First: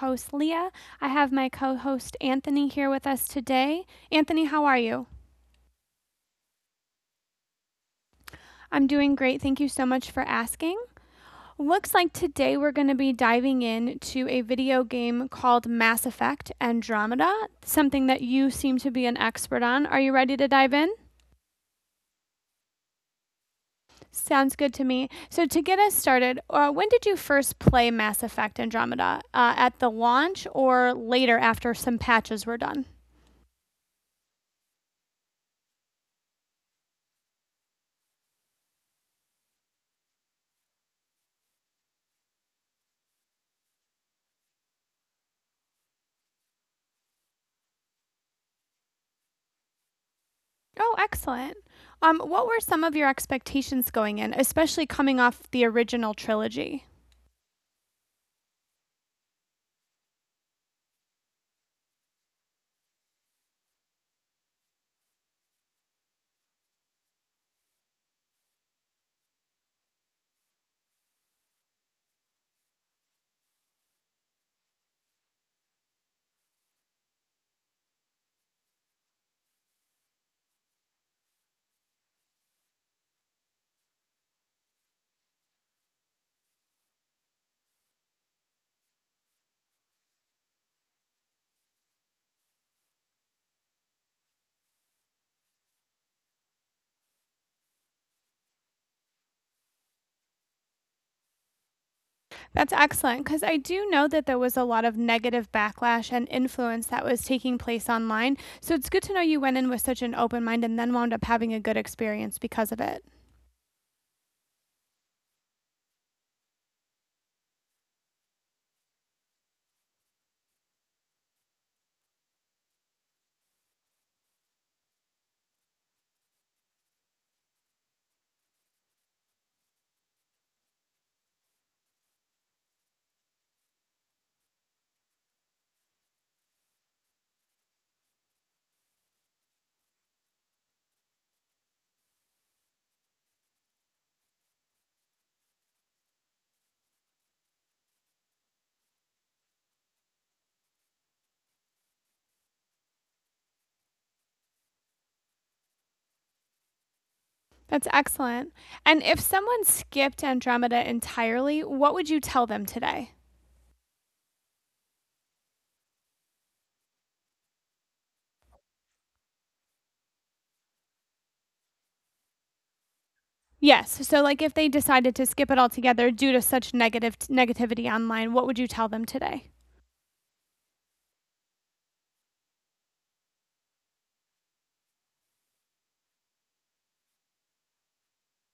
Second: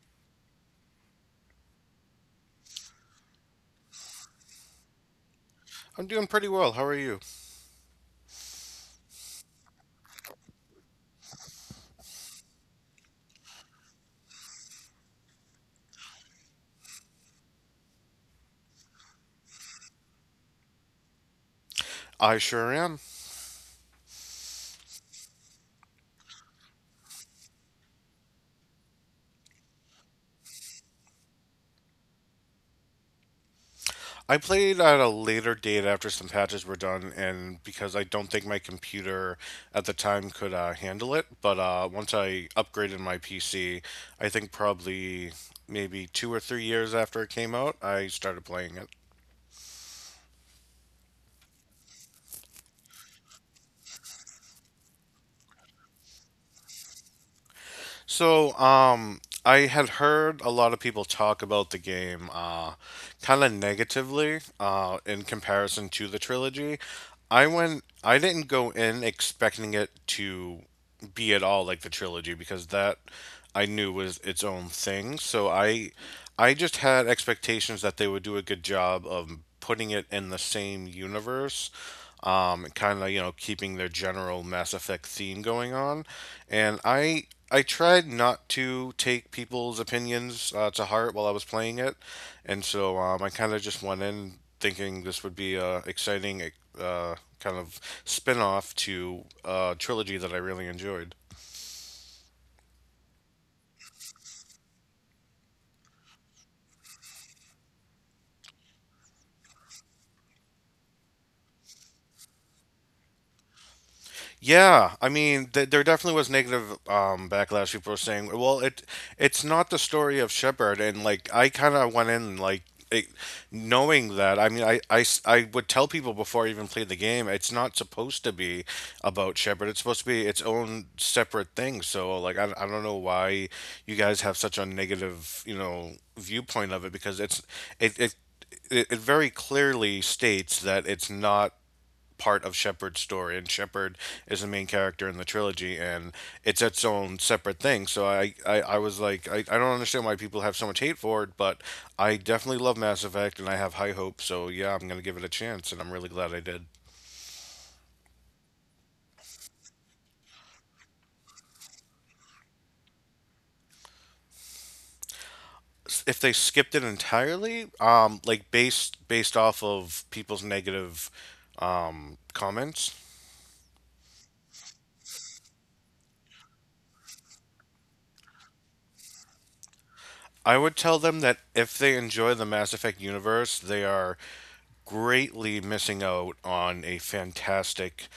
host, Leah. I have my co host, Anthony, here with us today. Anthony, how are you? I'm doing pretty well. How are you? I'm doing great. Thank you so much for asking. Looks like today we're going to be diving into a video game called Mass Effect Andromeda, something that you seem to be an expert on. Are you ready to dive in? I sure am. Sounds good to me. So, to get us started, when did you first play Mass Effect Andromeda? At the launch or later after some patches were done? I played at a later date after some patches were done, and because I don't think my computer at the time could handle it. But once I upgraded my PC, I think probably maybe 2 or 3 years after it came out, I started playing it. Oh, excellent. What were some of your expectations going in, especially coming off the original trilogy? So, I had heard a lot of people talk about the game kind of negatively in comparison to the trilogy. I didn't go in expecting it to be at all like the trilogy because that I knew was its own thing. So I just had expectations that they would do a good job of putting it in the same universe kind of keeping their general Mass Effect theme going on. And I tried not to take people's opinions to heart while I was playing it, and so I kind of just went in thinking this would be a exciting uh, kind of spin off to a trilogy that I really enjoyed. That's excellent because I do know that there was a lot of negative backlash and influence that was taking place online. So it's good to know you went in with such an open mind and then wound up having a good experience because of it. Yeah, I mean, th there definitely was negative backlash. People were saying, "Well, it's not the story of Shepard," and like I kind of went in like it, knowing that. I mean, I would tell people before I even played the game, it's not supposed to be about Shepard. It's supposed to be its own separate thing. So like, I don't know why you guys have such a negative, you know, viewpoint of it because it, it it very clearly states that it's not part of Shepard's story, and Shepard is the main character in the trilogy, and it's its own separate thing. So I was like, I don't understand why people have so much hate for it, but I definitely love Mass Effect, and I have high hopes. So yeah, I'm gonna give it a chance, and I'm really glad I did. That's excellent. And if someone skipped Andromeda entirely, what would you tell them today? If they skipped it entirely, like based off of people's negative comments. Yes. So, like, if they decided to skip it altogether due to such negative negativity online, what would you tell them today? I would tell them that if they enjoy the Mass Effect universe, they are greatly missing out on a fantastic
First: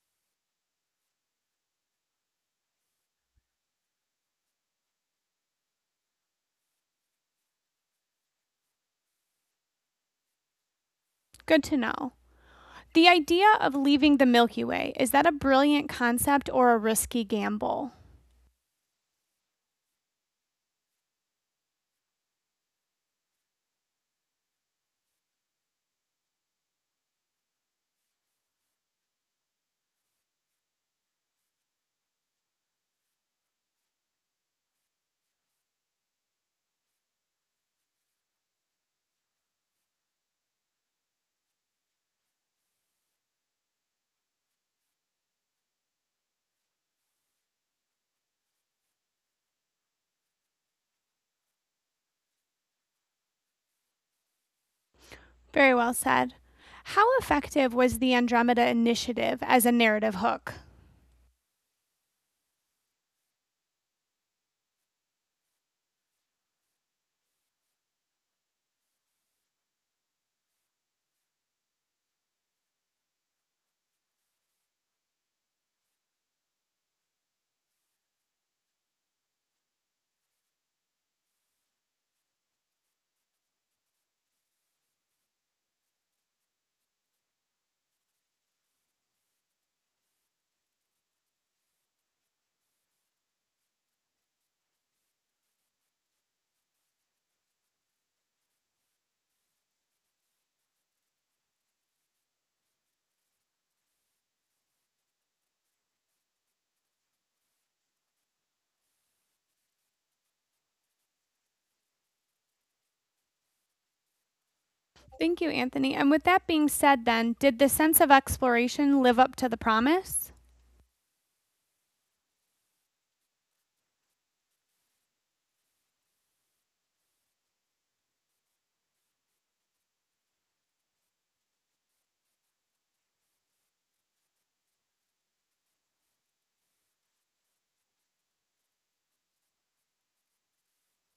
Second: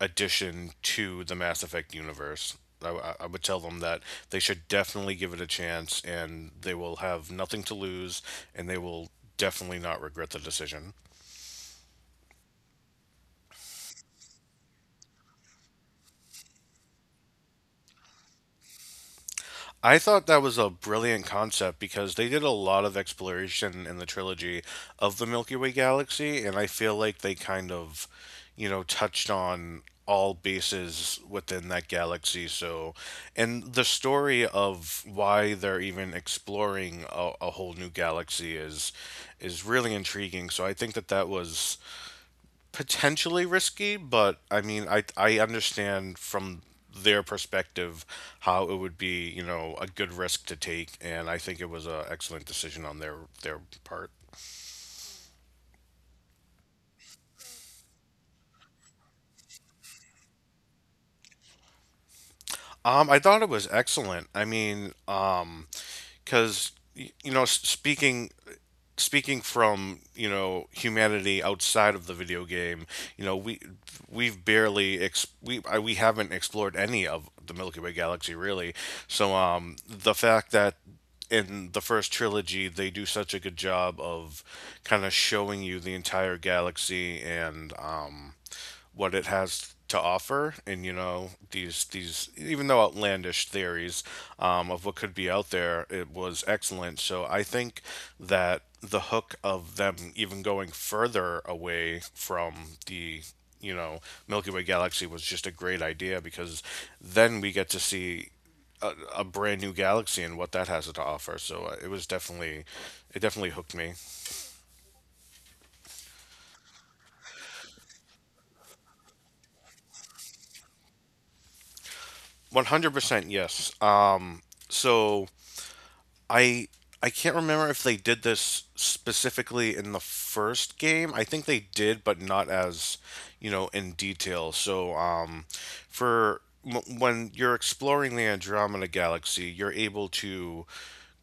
addition to the Mass Effect universe. I would tell them that they should definitely give it a chance and they will have nothing to lose and they will definitely not regret the decision. Good to know. The idea of leaving the Milky Way, is that a brilliant concept or a risky gamble? I thought that was a brilliant concept because they did a lot of exploration in the trilogy of the Milky Way galaxy, and I feel like they kind of, you know, touched on all bases within that galaxy. So, and the story of why they're even exploring a whole new galaxy is really intriguing. So I think that that was potentially risky, but I mean, I understand from their perspective how it would be, you know, a good risk to take, and I think it was an excellent decision on their part. Very well said. How effective was the Andromeda Initiative as a narrative hook? I thought it was excellent. I mean, because you know, speaking from humanity outside of the video game we we've barely ex- we I, we haven't explored any of the milky way galaxy really, so the fact that in the first trilogy they do such a good job of kind of showing you the entire galaxy and what it has to offer and you know these even though outlandish theories of what could be out there. It was excellent, so I think that the hook of them even going further away from the, you know, milky way galaxy was just a great idea because then we get to see a, a brand new galaxy and what that has to offer. So it definitely hooked me. Thank you, Anthony. And with that being said, then, did the sense of exploration live up to the promise? 100% yes. So I I can't remember if they did this specifically in the first game. I think they did, but not as, you know, in detail. So, for when you're exploring the Andromeda Galaxy, you're able to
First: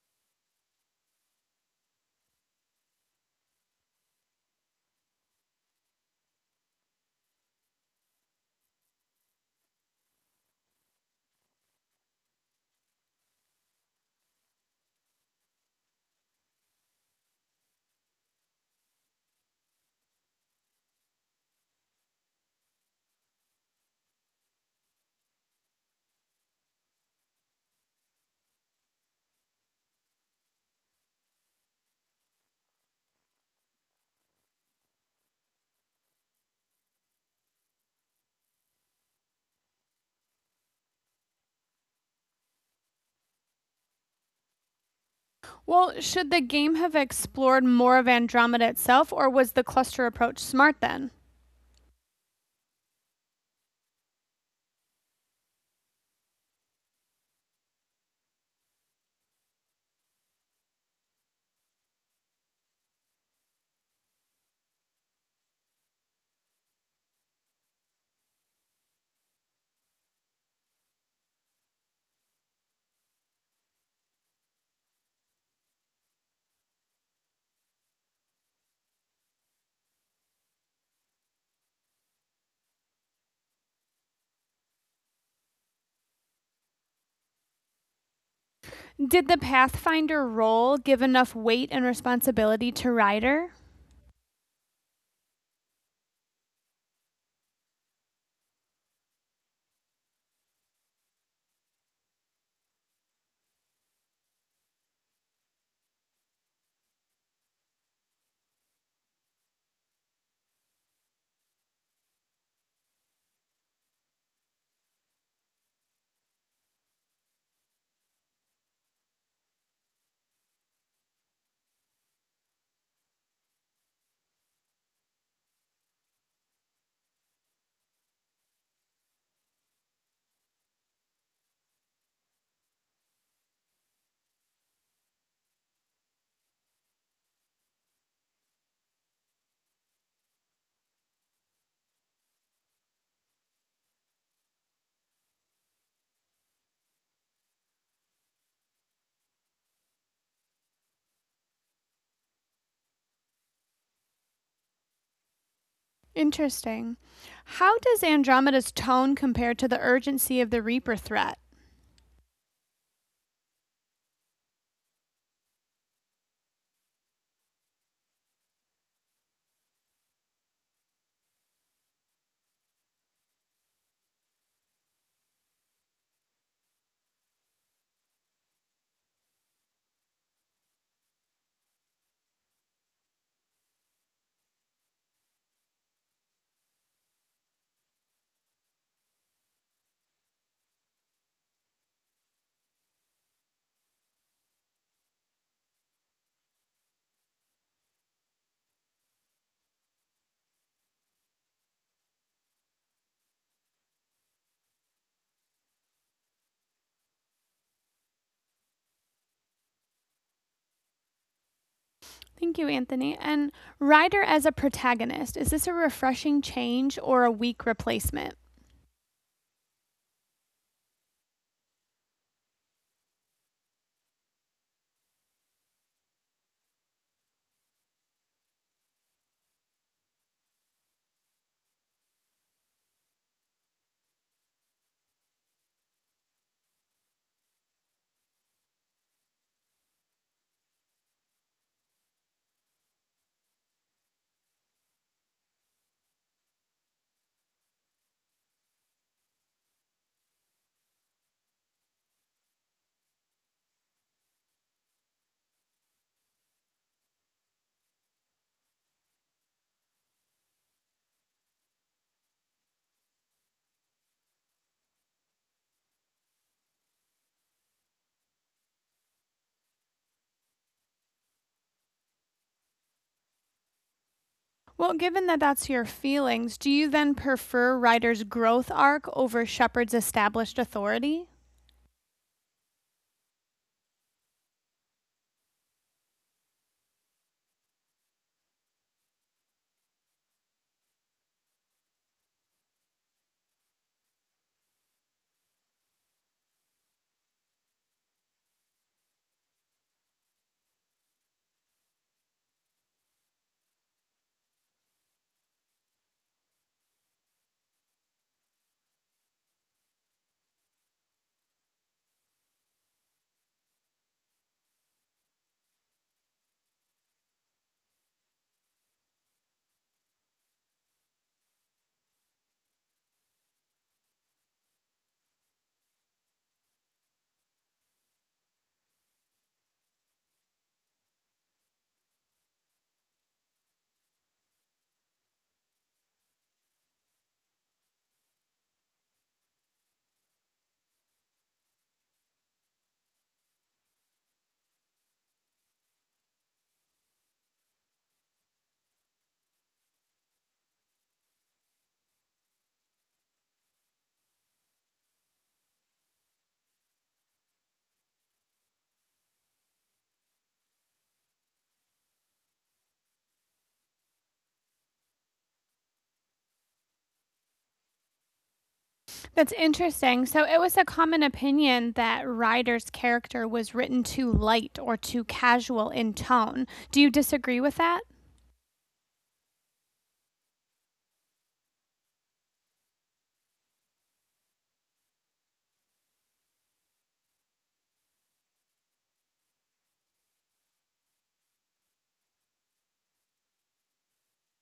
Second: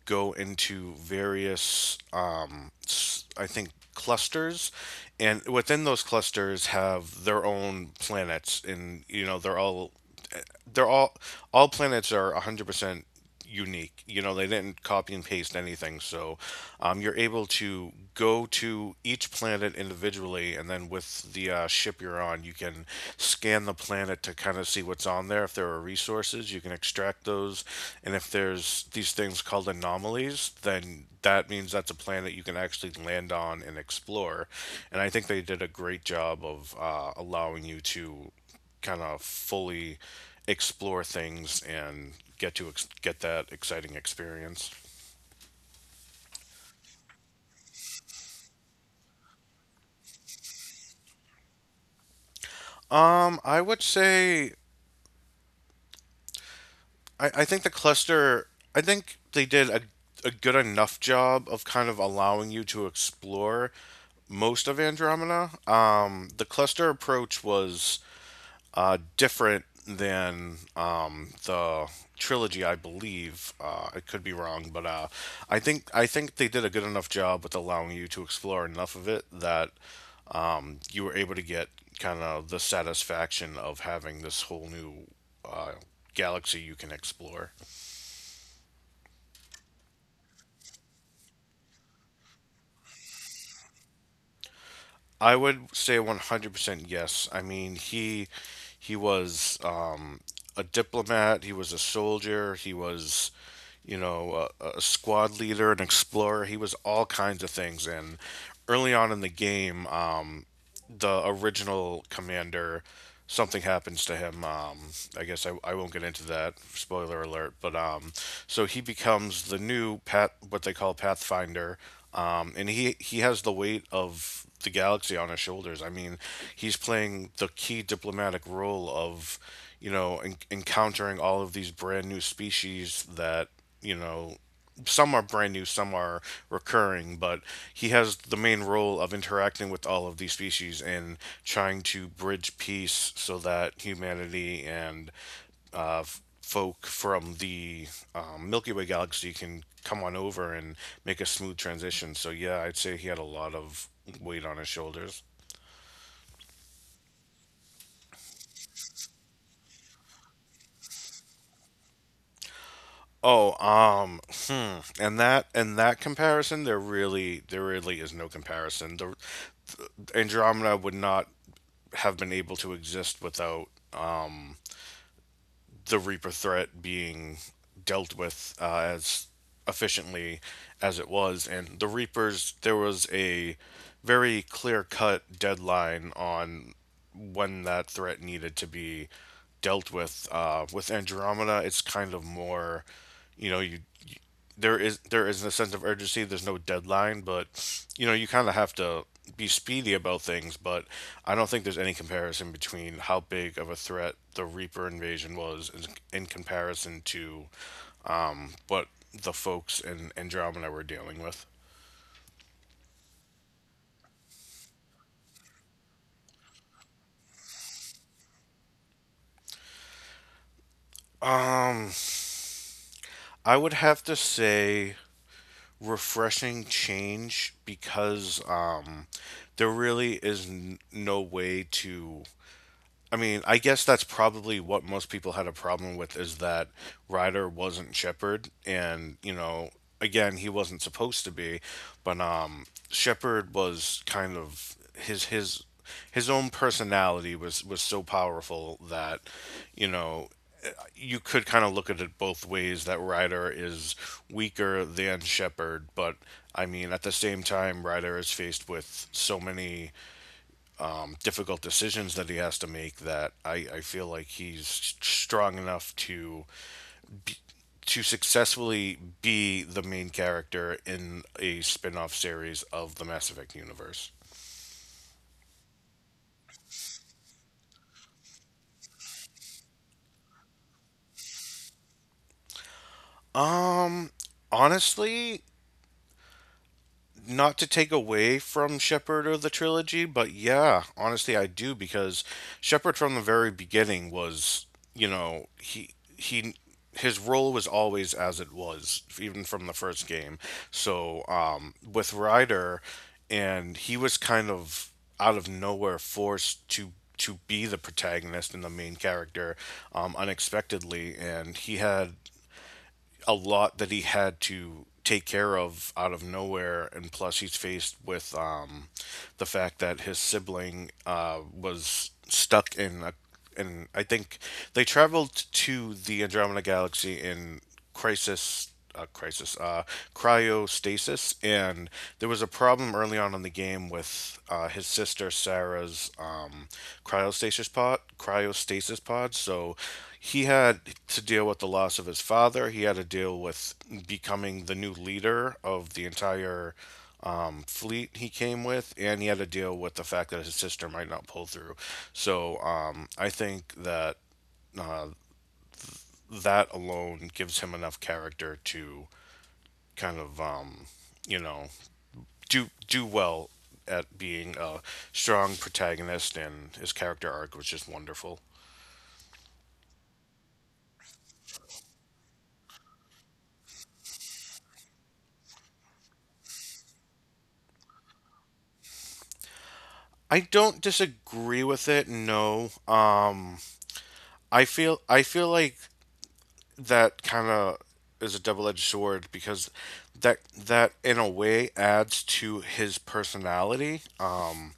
go into various, I think, clusters, and within those clusters have their own planets, and you know they're all planets are 100% unique. You know, they didn't copy and paste anything. So, you're able to go to each planet individually, and then with the ship you're on, you can scan the planet to kind of see what's on there. If there are resources, you can extract those, and if there's these things called anomalies, then that means that's a planet you can actually land on and explore. And I think they did a great job of allowing you to kind of fully explore things and get that exciting experience. Well, should the game have explored more of Andromeda itself, or was the cluster approach smart then? I would say I think the cluster. I think they did a good enough job of kind of allowing you to explore most of Andromeda. The cluster approach was different than the trilogy, I believe. I could be wrong, but I think they did a good enough job with allowing you to explore enough of it that you were able to get kind of the satisfaction of having this whole new uh, galaxy you can explore. Did the Pathfinder role give enough weight and responsibility to Ryder? I would say 100% yes. I mean, he was a diplomat, he was a soldier, he was, you know, a squad leader, an explorer. He was all kinds of things. And early on in the game, the original commander, something happens to him. I won't get into that. Spoiler alert. But so he becomes the new Pat, what they call Pathfinder, and he has the weight of the galaxy on his shoulders. I mean, he's playing the key diplomatic role of, you know, encountering all of these brand new species that, you know, some are brand new, some are recurring, but he has the main role of interacting with all of these species and trying to bridge peace so that humanity and folk from the Milky Way galaxy can come on over and make a smooth transition. So yeah, I'd say he had a lot of weight on his shoulders. Interesting. How does Andromeda's tone compare to the urgency of the Reaper threat? Oh, um, hmm. And that comparison, there really is no comparison. The Andromeda would not have been able to exist without the Reaper threat being dealt with as efficiently as it was. And the Reapers, there was a very clear cut deadline on when that threat needed to be dealt with. With Andromeda, it's kind of more, you know, you there is a sense of urgency. There's no deadline, but you know you kind of have to be speedy about things. But I don't think there's any comparison between how big of a threat the Reaper invasion was in comparison to what the folks in Andromeda were dealing with. Thank you, Anthony. And Ryder as a protagonist, is this a refreshing change or a weak replacement? Um, I would have to say refreshing change because there really is no way to, I mean, I guess that's probably what most people had a problem with is that Ryder wasn't Shepard, and you know, again, he wasn't supposed to be, but Shepard was kind of his own personality was so powerful that you know you could kind of look at it both ways that Ryder is weaker than Shepard, but I mean, at the same time, Ryder is faced with so many difficult decisions that he has to make that I feel like he's strong enough to successfully be the main character in a spin-off series of the Mass Effect universe. Well, given that that's your feelings, do you then prefer Ryder's growth arc over Shepard's established authority? Um honestly, not to take away from Shepard or the trilogy, but yeah, honestly, I do because Shepard from the very beginning was, you know, he his role was always as it was, even from the first game. So with Ryder, and he was kind of out of nowhere forced to be the protagonist and the main character unexpectedly, and he had a lot that he had to take care of out of nowhere and plus he's faced with the fact that his sibling was stuck in a, and I think they traveled to the Andromeda Galaxy in Crisis uh, crisis, uh, cryostasis, and there was a problem early on in the game with his sister Sarah's cryostasis pod. So he had to deal with the loss of his father. He had to deal with becoming the new leader of the entire fleet he came with, and he had to deal with the fact that his sister might not pull through. So I think that uh, that alone gives him enough character to kind of you know do well at being a strong protagonist, and his character arc was just wonderful. That's interesting. So, it was a common opinion that Ryder's character was written too light or too casual in tone. Do you disagree with that? I don't disagree with it. No, I feel like that kind of is a double-edged sword because that in a way adds to his personality.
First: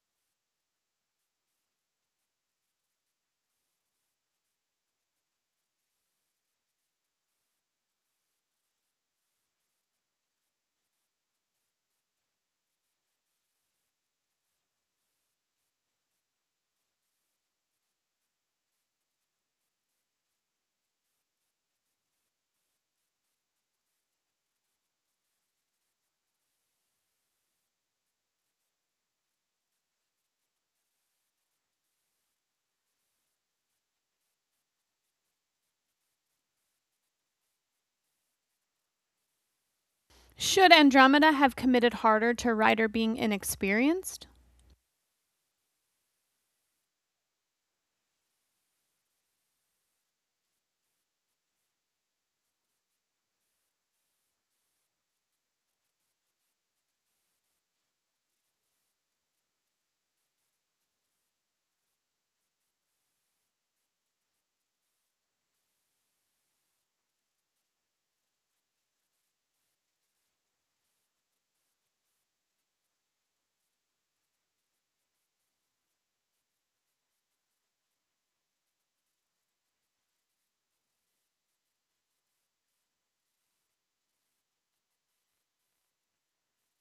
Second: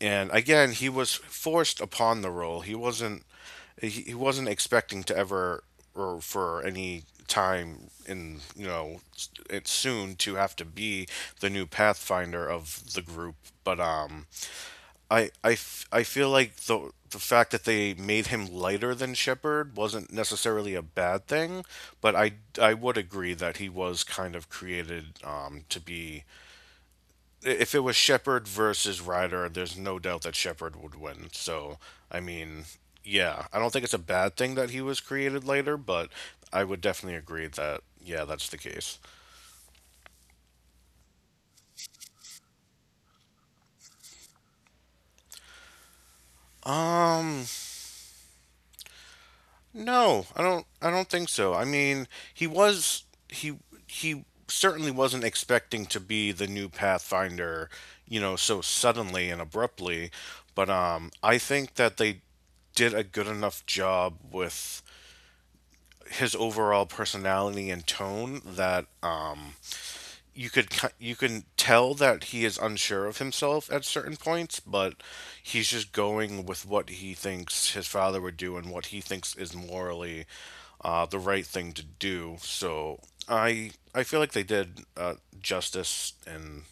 And again, he was forced upon the role. He wasn't expecting to ever, or for any time in you know s- it's soon to have to be the new pathfinder of the group, but I feel like the fact that they made him lighter than Shepard wasn't necessarily a bad thing, but I would agree that he was kind of created, to be — if it was Shepard versus Ryder, there's no doubt that Shepard would win. So, I mean, yeah, I don't think it's a bad thing that he was created later, but I would definitely agree that, yeah, that's the case. Should Andromeda have committed harder to Ryder being inexperienced? Um, no, I don't think so. I mean, he was he he certainly wasn't expecting to be the new Pathfinder, you know, so suddenly and abruptly, but I think that they did a good enough job with his overall personality and tone that, you could you can tell that he is unsure of himself at certain points, but he's just going with what he thinks his father would do and what he thinks is morally, the right thing to do. So I feel like they did justice, and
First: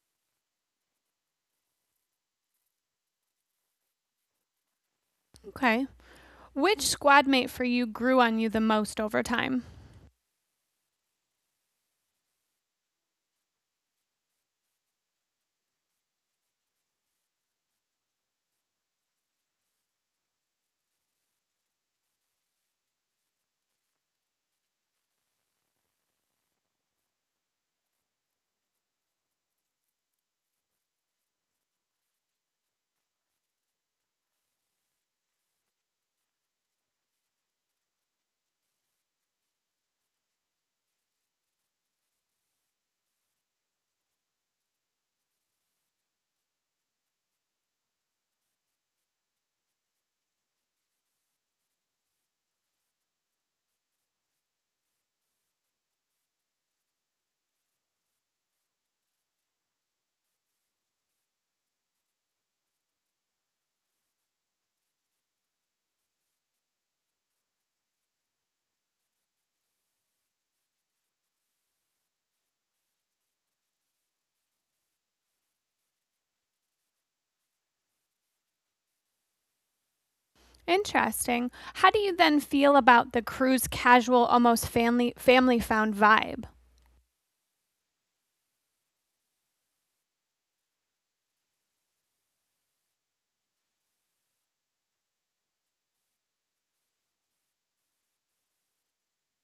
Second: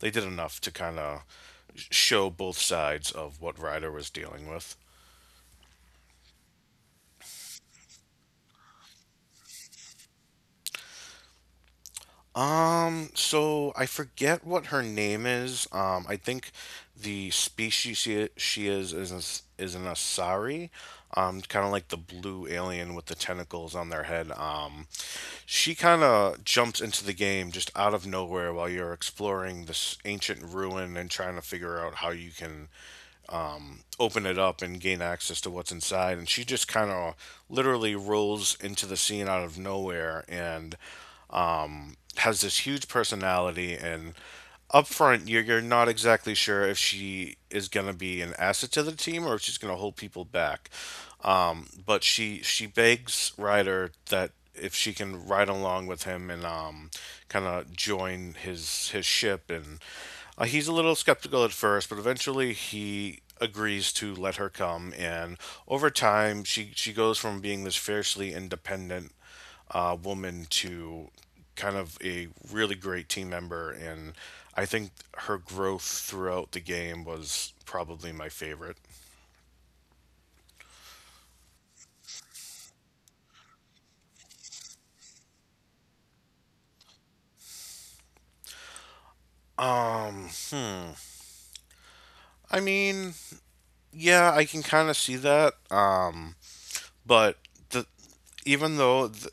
they did enough to kind of show both sides of what Ryder was dealing with. Okay. Which squadmate for you grew on you the most over time? So I forget what her name is. I think the species she is is an Asari, kind of like the blue alien with the tentacles on their head. She kind of jumps into the game just out of nowhere while you're exploring this ancient ruin and trying to figure out how you can open it up and gain access to what's inside. And she just kind of literally rolls into the scene out of nowhere and has this huge personality, and up front you're not exactly sure if she is going to be an asset to the team or if she's going to hold people back, but she begs Ryder that if she can ride along with him and, kind of join his ship. And he's a little skeptical at first, but eventually he agrees to let her come. And over time she goes from being this fiercely independent, woman to kind of a really great team member, and I think her growth throughout the game was probably my favorite. Interesting. How do you then feel about the crew's casual, almost family found vibe? Um, I mean, yeah, I can kind of see that. But the even though the,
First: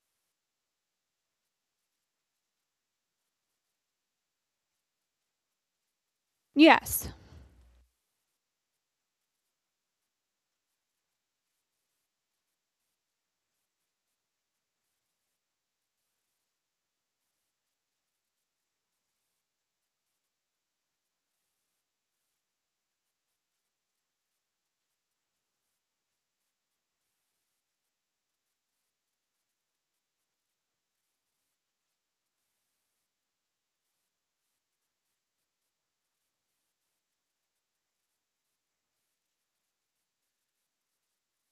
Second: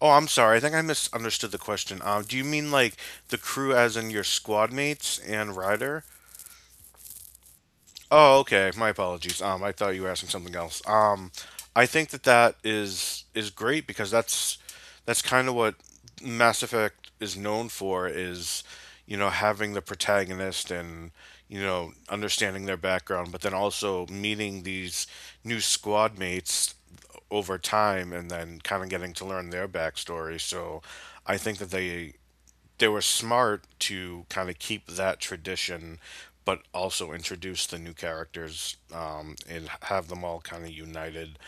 Oh, I'm sorry, I think I misunderstood the question. Do you mean like the crew as in your squad mates and Ryder? Yes, Oh, okay. My apologies. I thought you were asking something else. I think that that is great, because that's kind of what Mass Effect is known for, is, having the protagonist and, understanding their background, but then also meeting these new squad mates over time and then kind of getting to learn their backstory. So I think that they were smart to kind of keep that tradition, but also introduce the new characters, and have them all kind of united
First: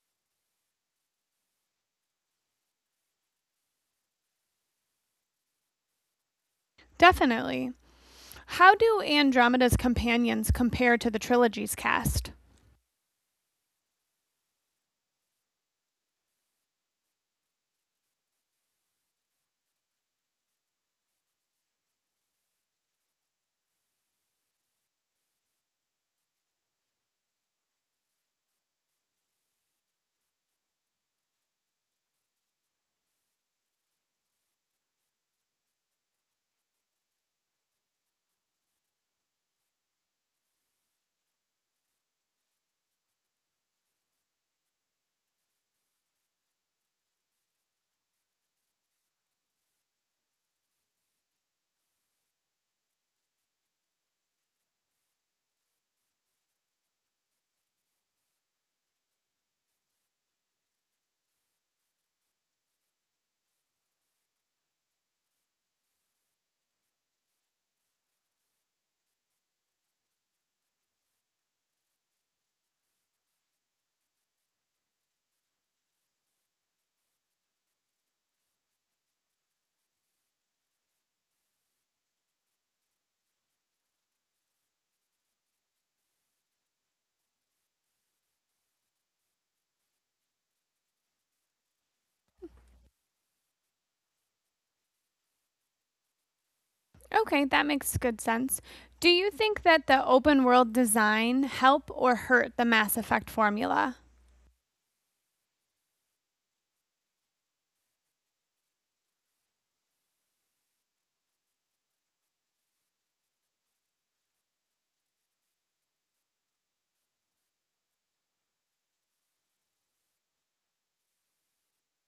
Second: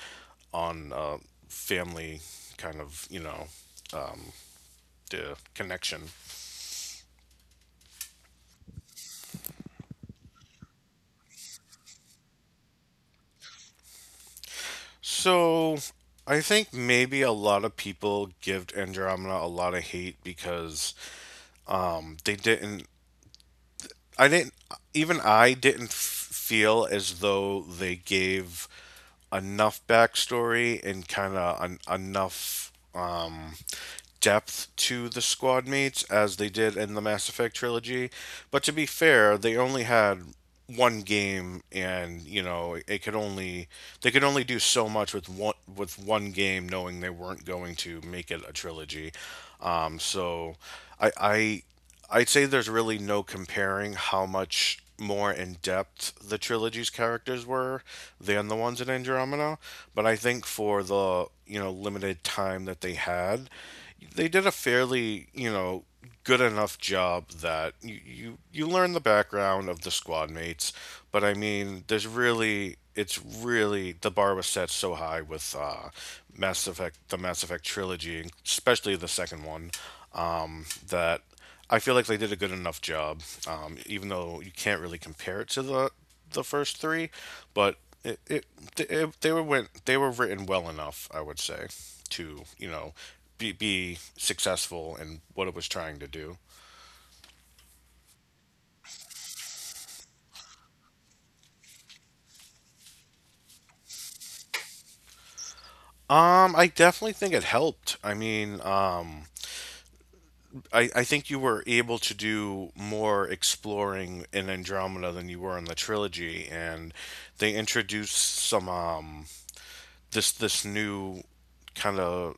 on, family, kind of you know the connection. definitely. How do Andromeda's companions compare to the trilogy's cast? So I think maybe a lot of people give Andromeda a lot of hate because they didn't. I didn't. Even I didn't feel as though they gave enough backstory and kind of enough, depth to the squad mates as they did in the Mass Effect trilogy. But to be fair, they only had one game, and you know it could only they could only do so much with one game, knowing they weren't going to make it a trilogy. Um so i i I'd say there's really no comparing how much more in depth the trilogy's characters were than the ones in Andromeda. But I think for the, limited time that they had, they did a fairly, good enough job that you learn the background of the squad mates. But I mean, there's really, it's really — the bar was set so high with, Mass Effect, the Mass Effect trilogy, especially the second one, that I feel like they did a good enough job. Even though you can't really compare it to the first three, but it, it, it they were went they were written well enough, I would say, to be successful in what it was trying to do. Okay, that makes good sense. Do you think that the open world design help or hurt the Mass Effect formula? I definitely think it helped. I mean, I think you were able to do more exploring in Andromeda than you were in the trilogy, and they introduced some this new kind of,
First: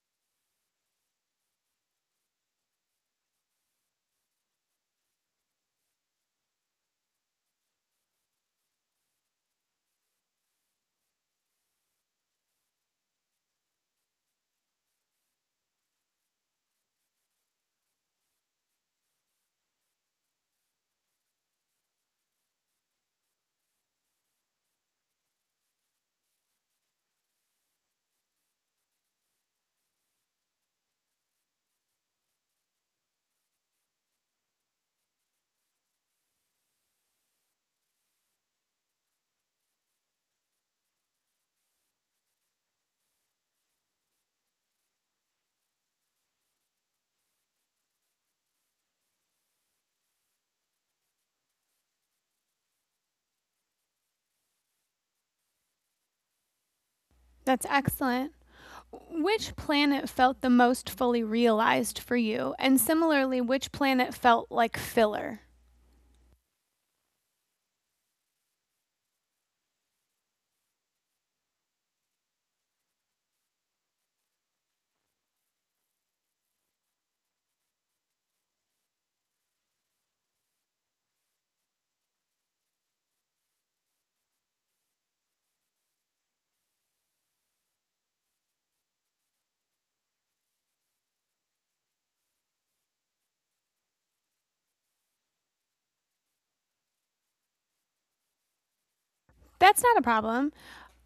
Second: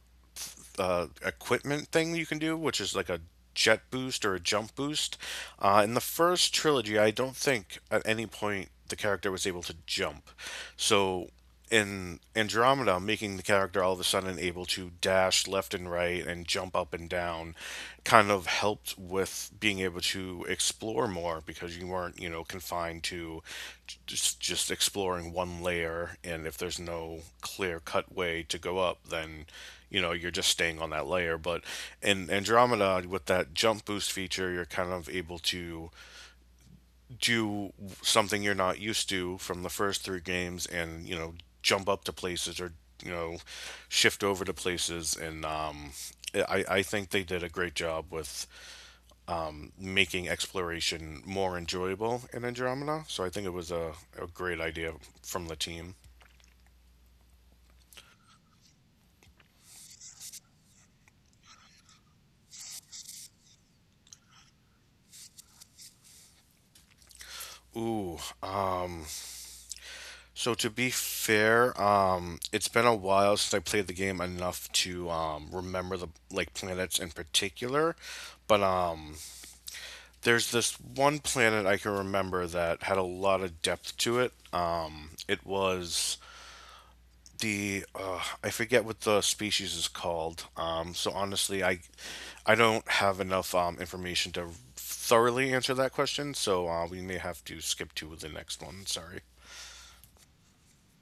equipment thing you can do, which is like a jet boost or a jump boost. In the first trilogy, I don't think at any point the character was able to jump, so in Andromeda, making the character all of a sudden able to dash left and right and jump up and down kind of helped with being able to explore more, because you weren't, confined to just exploring one layer. And if there's no clear cut way to go up, then, you're just staying on that layer. But in Andromeda with that jump boost feature, you're kind of able to do something you're not used to from the first three games, and, jump up to places or, you know, shift over to places. And, I think they did a great job with making exploration more enjoyable in Andromeda. So I think it was a great idea from the team. That's excellent. Which planet felt the most fully realized for you? And similarly, which planet felt like filler? Ooh. So to be fair, it's been a while since I played the game enough to, remember the like planets in particular, but there's this one planet I can remember that had a lot of depth to it. It was the I forget what the species is called. So honestly, I don't have enough, information to thoroughly answer that question. So, we may have to skip to the next one. Sorry. That's not a problem.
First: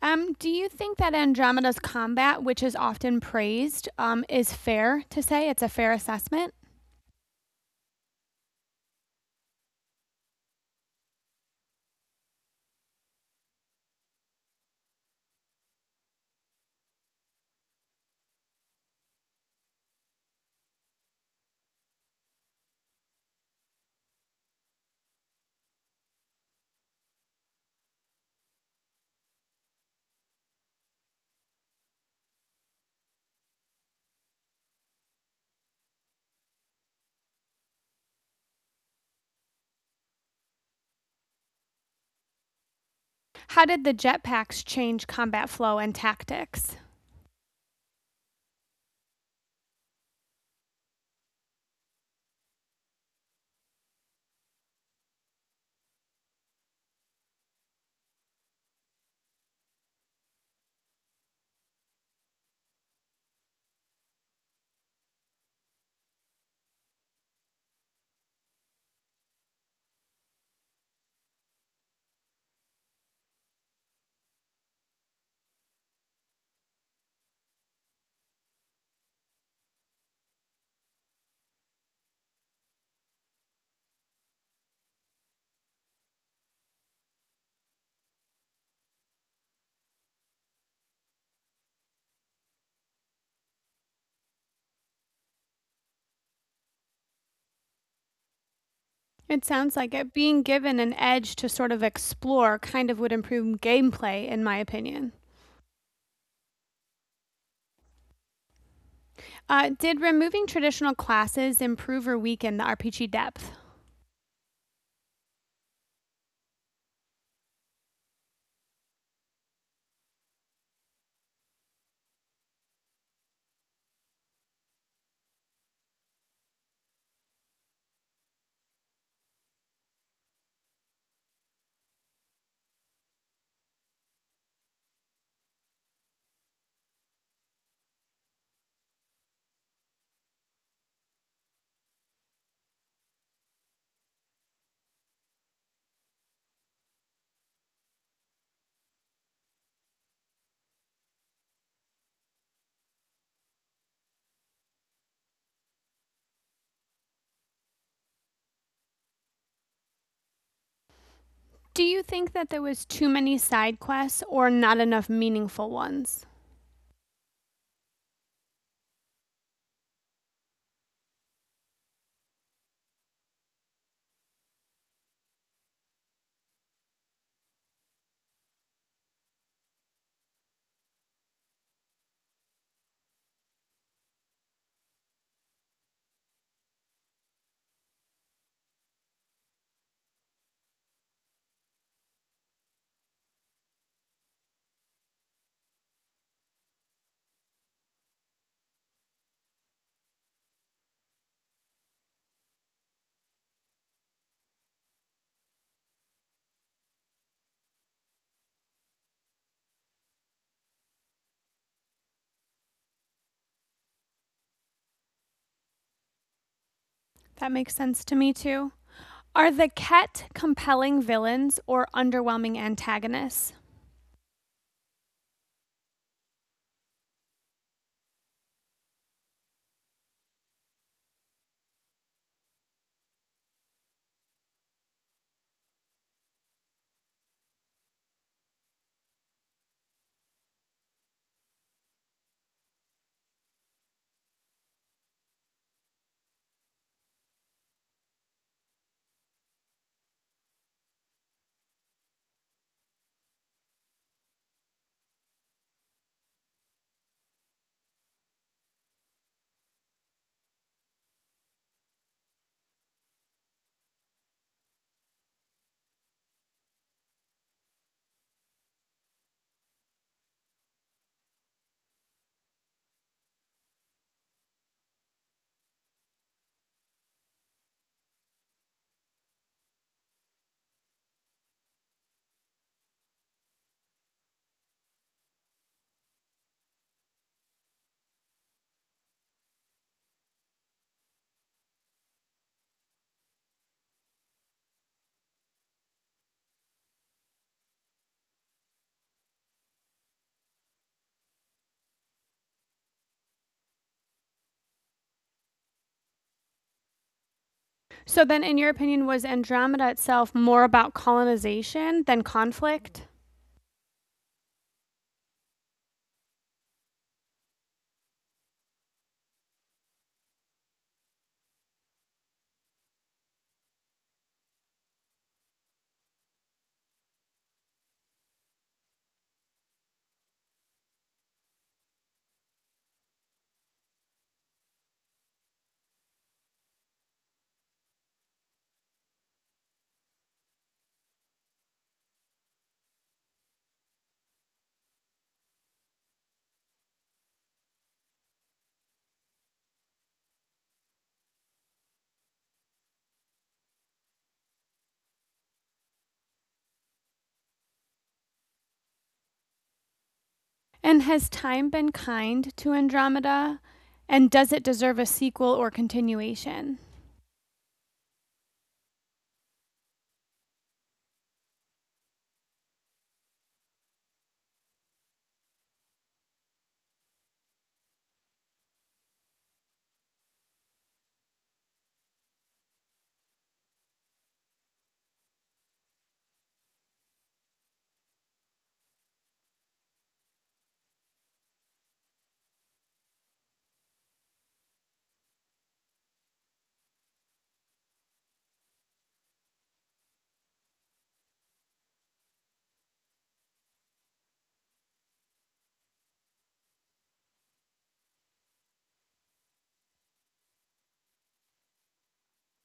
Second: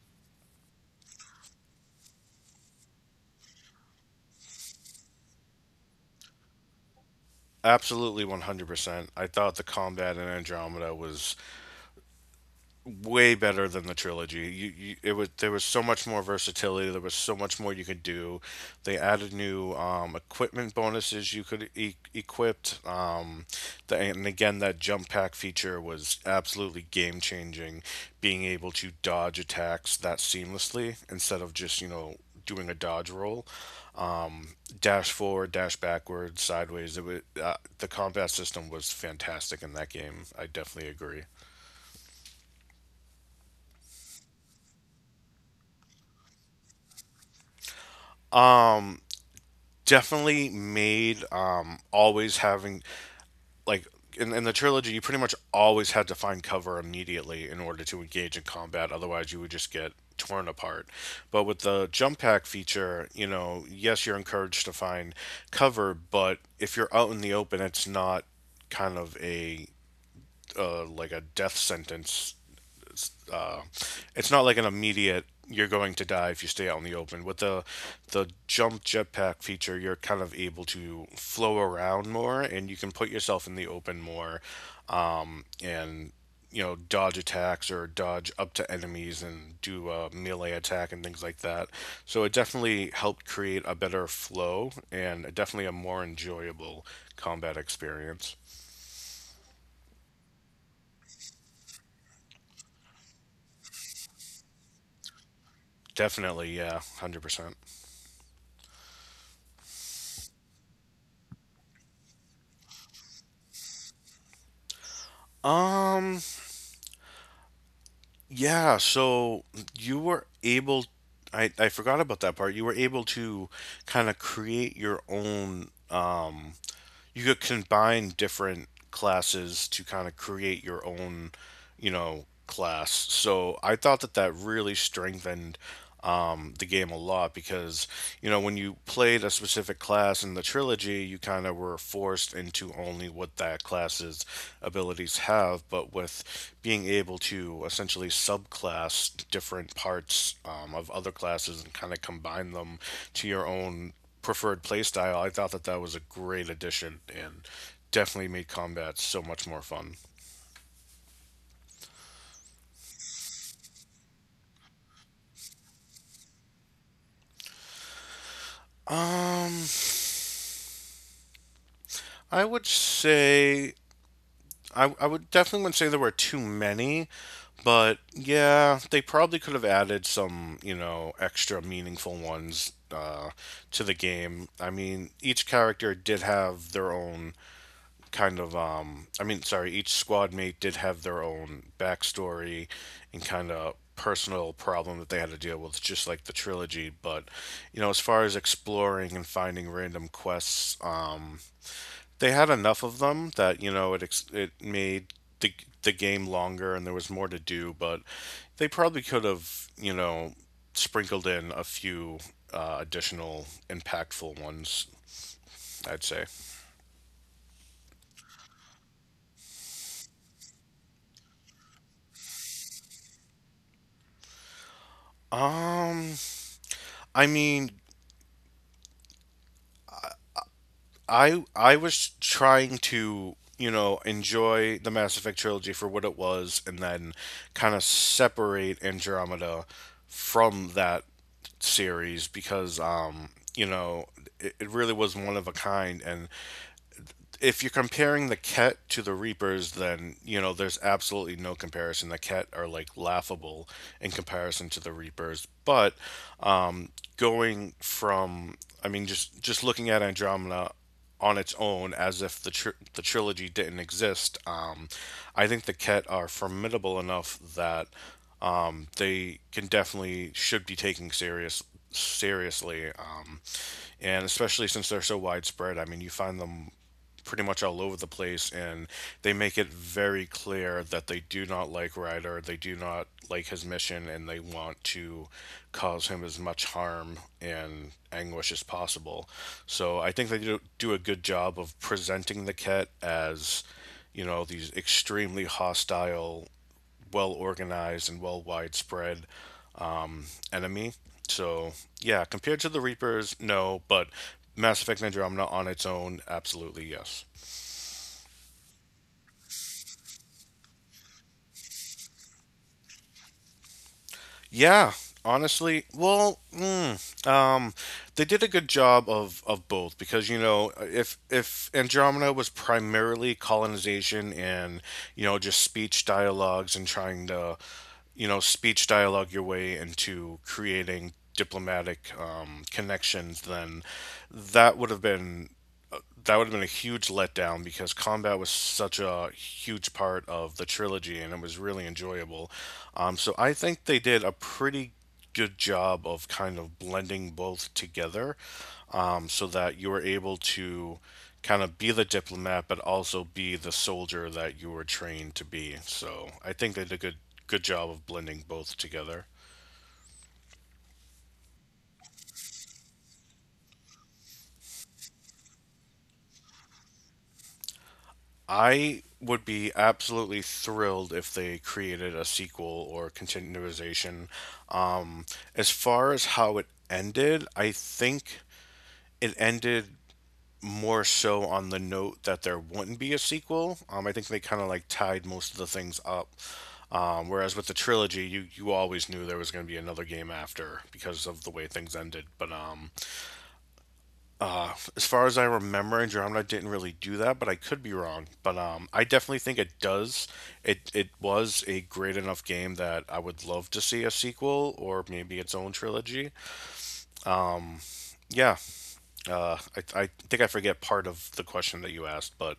Do you think that Andromeda's combat, which is often praised, is fair to say? It's a fair assessment? Absolutely, 100%. I thought the combat in Andromeda was way better than the trilogy. You it was there was so much more versatility. There was so much more you could do. They added new, equipment bonuses you could equip. And again, that jump pack feature was absolutely game changing. Being able to dodge attacks that seamlessly instead of just doing a dodge roll, dash forward, dash backward, sideways. The combat system was fantastic in that game. I definitely agree. How did the jetpacks change combat flow and tactics? Um. Definitely made, always having, like, in the trilogy you pretty much always had to find cover immediately in order to engage in combat, otherwise you would just get torn apart. But with the jump pack feature, you know, yes, you're encouraged to find cover, but if you're out in the open, it's not kind of a, like a death sentence, uh, it's not like an immediate you're going to die if you stay out in the open. With the jump jetpack feature, you're kind of able to flow around more, and you can put yourself in the open more, and you know dodge attacks or dodge up to enemies and do a melee attack and things like that. So it definitely helped create a better flow and definitely a more enjoyable combat experience. It sounds like it. Being given an edge to sort of explore kind of would improve gameplay, in my opinion. Definitely, yeah, 100%. Did removing traditional classes improve or weaken the RPG depth? Um Yeah, so you were able — I forgot about that part. You were able to kind of create your own — you could combine different classes to kind of create your own, class. So I thought that that really strengthened, the game a lot, because, when you played a specific class in the trilogy, you kind of were forced into only what that class's abilities have. But with being able to essentially subclass different parts, of other classes and kind of combine them to your own preferred playstyle, I thought that that was a great addition and definitely made combat so much more fun. Do you think that there was too many side quests or not enough meaningful ones? Um, I would say I would definitely wouldn't say there were too many, but yeah, they probably could have added some, extra meaningful ones, to the game. I mean, each character did have their own kind of each squad mate did have their own backstory and kind of personal problem that they had to deal with just like the trilogy, but you know, as far as exploring and finding random quests, they had enough of them that you know it made the the game longer and there was more to do, but they probably could have, you know, sprinkled in a few additional impactful ones, I'd say. That makes sense to me too. Are the Ket compelling villains or underwhelming antagonists? um i mean I was trying to, you know, enjoy the Mass Effect trilogy for what it was and then kind of separate Andromeda from that series because, you know, it really was one of a kind. And if you're comparing the Ket to the Reapers, then you know there's absolutely no comparison. The Ket are like laughable in comparison to the Reapers. Um, going from, I mean, just looking at Andromeda on its own, as if the the trilogy didn't exist, I think the Ket are formidable enough that they can definitely should be taken seriously, and especially since they're so widespread. I mean, you find them pretty much all over the place, and they make it very clear that they do not like Ryder, they do not like his mission, and they want to cause him as much harm and anguish as possible. So I think they do, do a good job of presenting the Ket as, you know, these extremely hostile, well organized, and well widespread enemy. So yeah, compared to the Reapers, no, but Mass Effect Andromeda on its own, absolutely yes. So then in your opinion was Andromeda itself more about colonization than conflict? Yeah, honestly, well, they did a good job of both, because you know, if Andromeda was primarily colonization and, you know, just speech dialogues and trying to, you know, speech dialogue your way into creating diplomatic, connections, then that would have been that would have been a huge letdown, because combat was such a huge part of the trilogy and it was really enjoyable. So I think they did a pretty good job of kind of blending both together, so that you were able to kind of be the diplomat but also be the soldier that you were trained to be. So I think they did a good job of blending both together. And has time been kind to Andromeda? And does it deserve a sequel or continuation? I would be absolutely thrilled if they created a sequel or continuation. Um, as far as how it ended, I think it ended more so on the note that there wouldn't be a sequel. I think they kind of like tied most of the things up. Whereas with the trilogy, you always knew there was going to be another game after because of the way things ended. But as far as I remember, Andromeda didn't really do that, but I could be wrong. But I definitely think it does. It was a great enough game that I would love to see a sequel or maybe its own trilogy. Yeah, uh, I think I forget part of the question that you asked, but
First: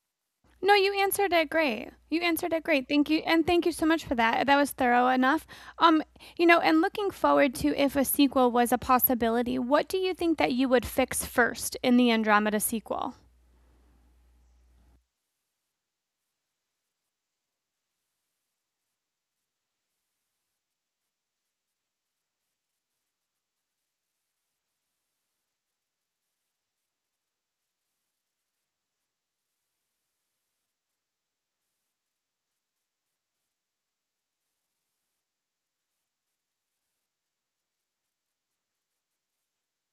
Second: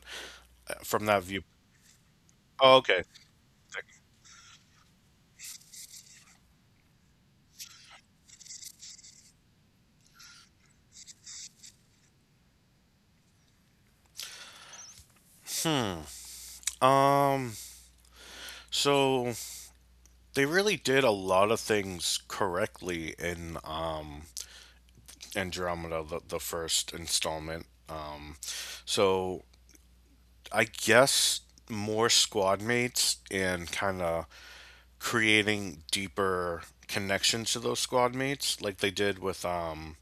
No, you from that answered view. it great. You answered it Oh, great. okay. Thank you, and thank you so much for that. That was thorough enough. Um, you know, and looking forward to if a sequel was a possibility, what do you think that you would fix first in the Andromeda sequel? Um, so they really did a lot of things correctly in Andromeda, the first installment. So I guess more squad mates and kind of creating deeper connections to those squad mates, like they did with,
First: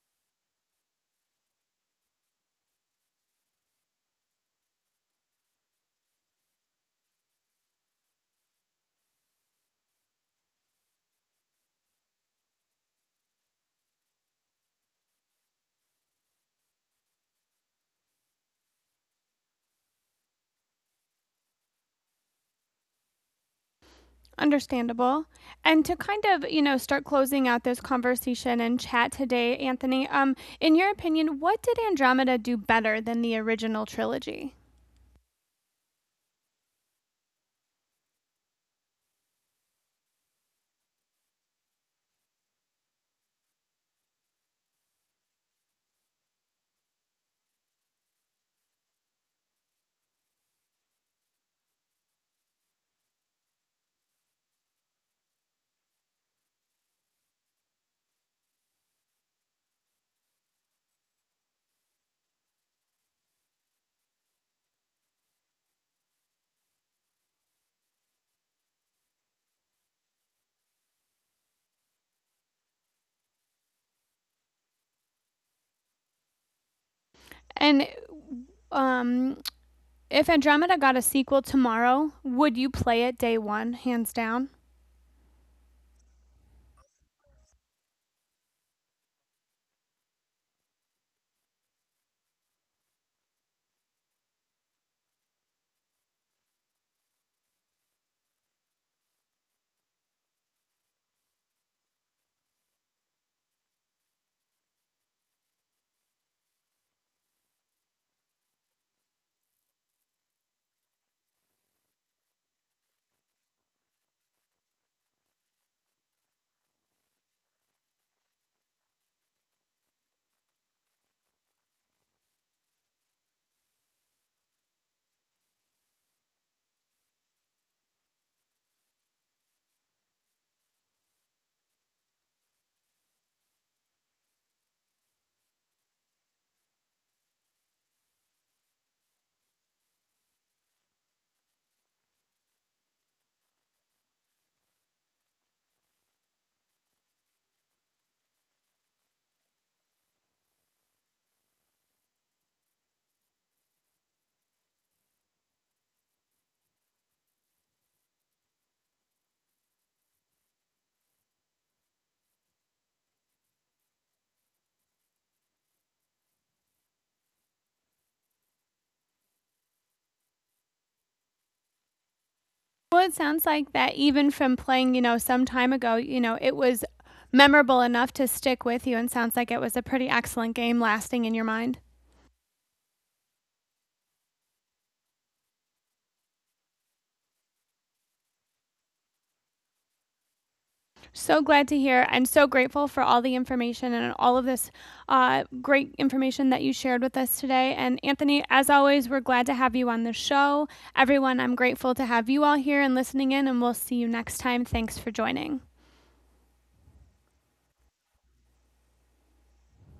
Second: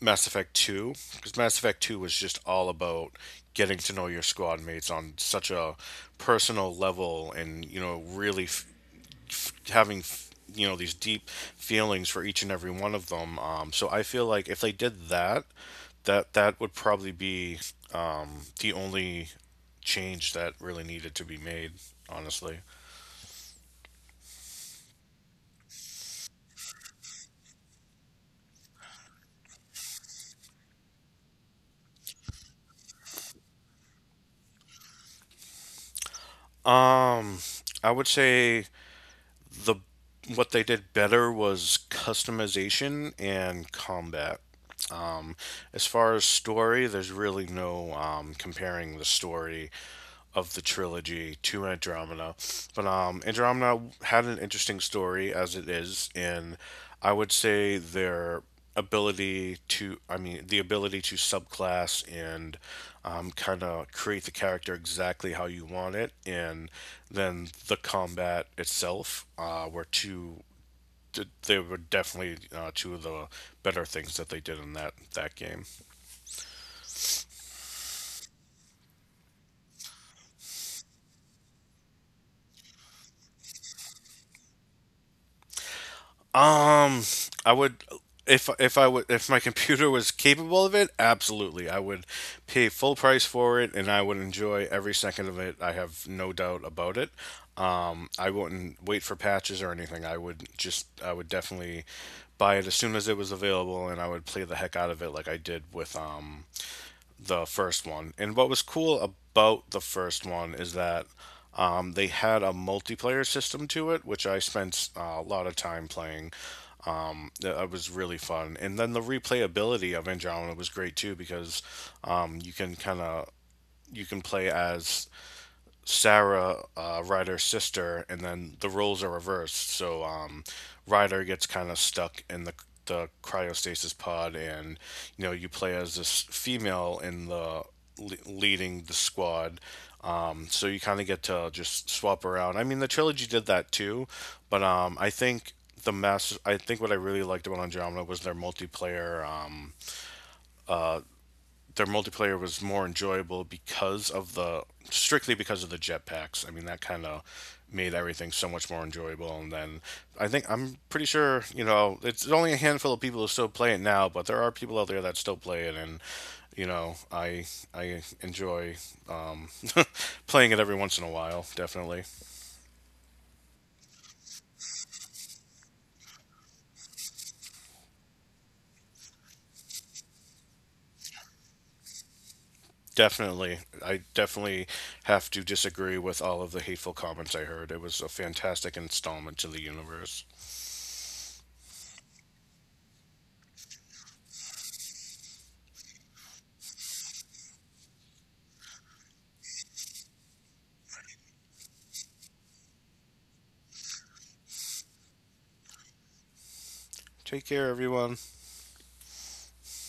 Mass Effect 2. Because Mass Effect 2 was just all about getting to know your squad mates on such a personal level and, you know, really having, you know, these deep feelings for each and every one of them. So I feel like if they did that, that would probably be the only change that really needed to be made. Honestly, Understandable. And to kind of, you know, start closing out this conversation and chat today, Anthony, in your opinion, what did Andromeda do better than the original trilogy? um, I would say the what they did better was customization and combat. Um, as far as story, there's really no, comparing the story of the trilogy to Andromeda. But Andromeda had an interesting story as it is, and I would say their ability to, I mean, the ability to subclass and, kind of create the character exactly how you want it, and then the combat itself were two. They were definitely two of the better things that they did in that game. And um, if Andromeda got a sequel tomorrow, would you play it day one, hands down? Um, I would if my computer was capable of it, absolutely. I would pay full price for it and I would enjoy every second of it. I have no doubt about it. I wouldn't wait for patches or anything. I would definitely buy it as soon as it was available and I would play the heck out of it like I did with the first one. And what was cool about the first one is that, they had a multiplayer system to it, which I spent a lot of time playing. That was really fun, and then the replayability of Andromeda was great too, because um, you can kind of you can play as Sarah, Ryder's sister, and then the roles are reversed. So, Ryder gets kind of stuck in the cryostasis pod, and you know, you play as this female leading the squad. So you kind of get to just swap around. I mean, the trilogy did that too, but, I think the master. I think what I really liked about Andromeda was their multiplayer. Their multiplayer was more enjoyable because of the strictly because of the jetpacks. I mean, that kind of made everything so much more enjoyable. And then I think, I'm pretty sure, you know, it's only a handful of people who still play it now, but there are people out there that still play it, and you know, I enjoy, um, playing it every once in a while. Definitely, Well, it sounds like that even from playing, you know, some time ago, you know, it was memorable enough to stick with you and sounds like it was a pretty excellent game lasting in your mind. definitely, I definitely have to disagree with all of the hateful comments I heard. It was a fantastic installment to the universe. So glad to hear and so grateful for all the information and all of this great information that you shared with us today. And Anthony, as always, we're glad to have you on the show. Everyone, I'm grateful to have you all here and listening in, and we'll see you next time. Thanks for joining. Take care, everyone.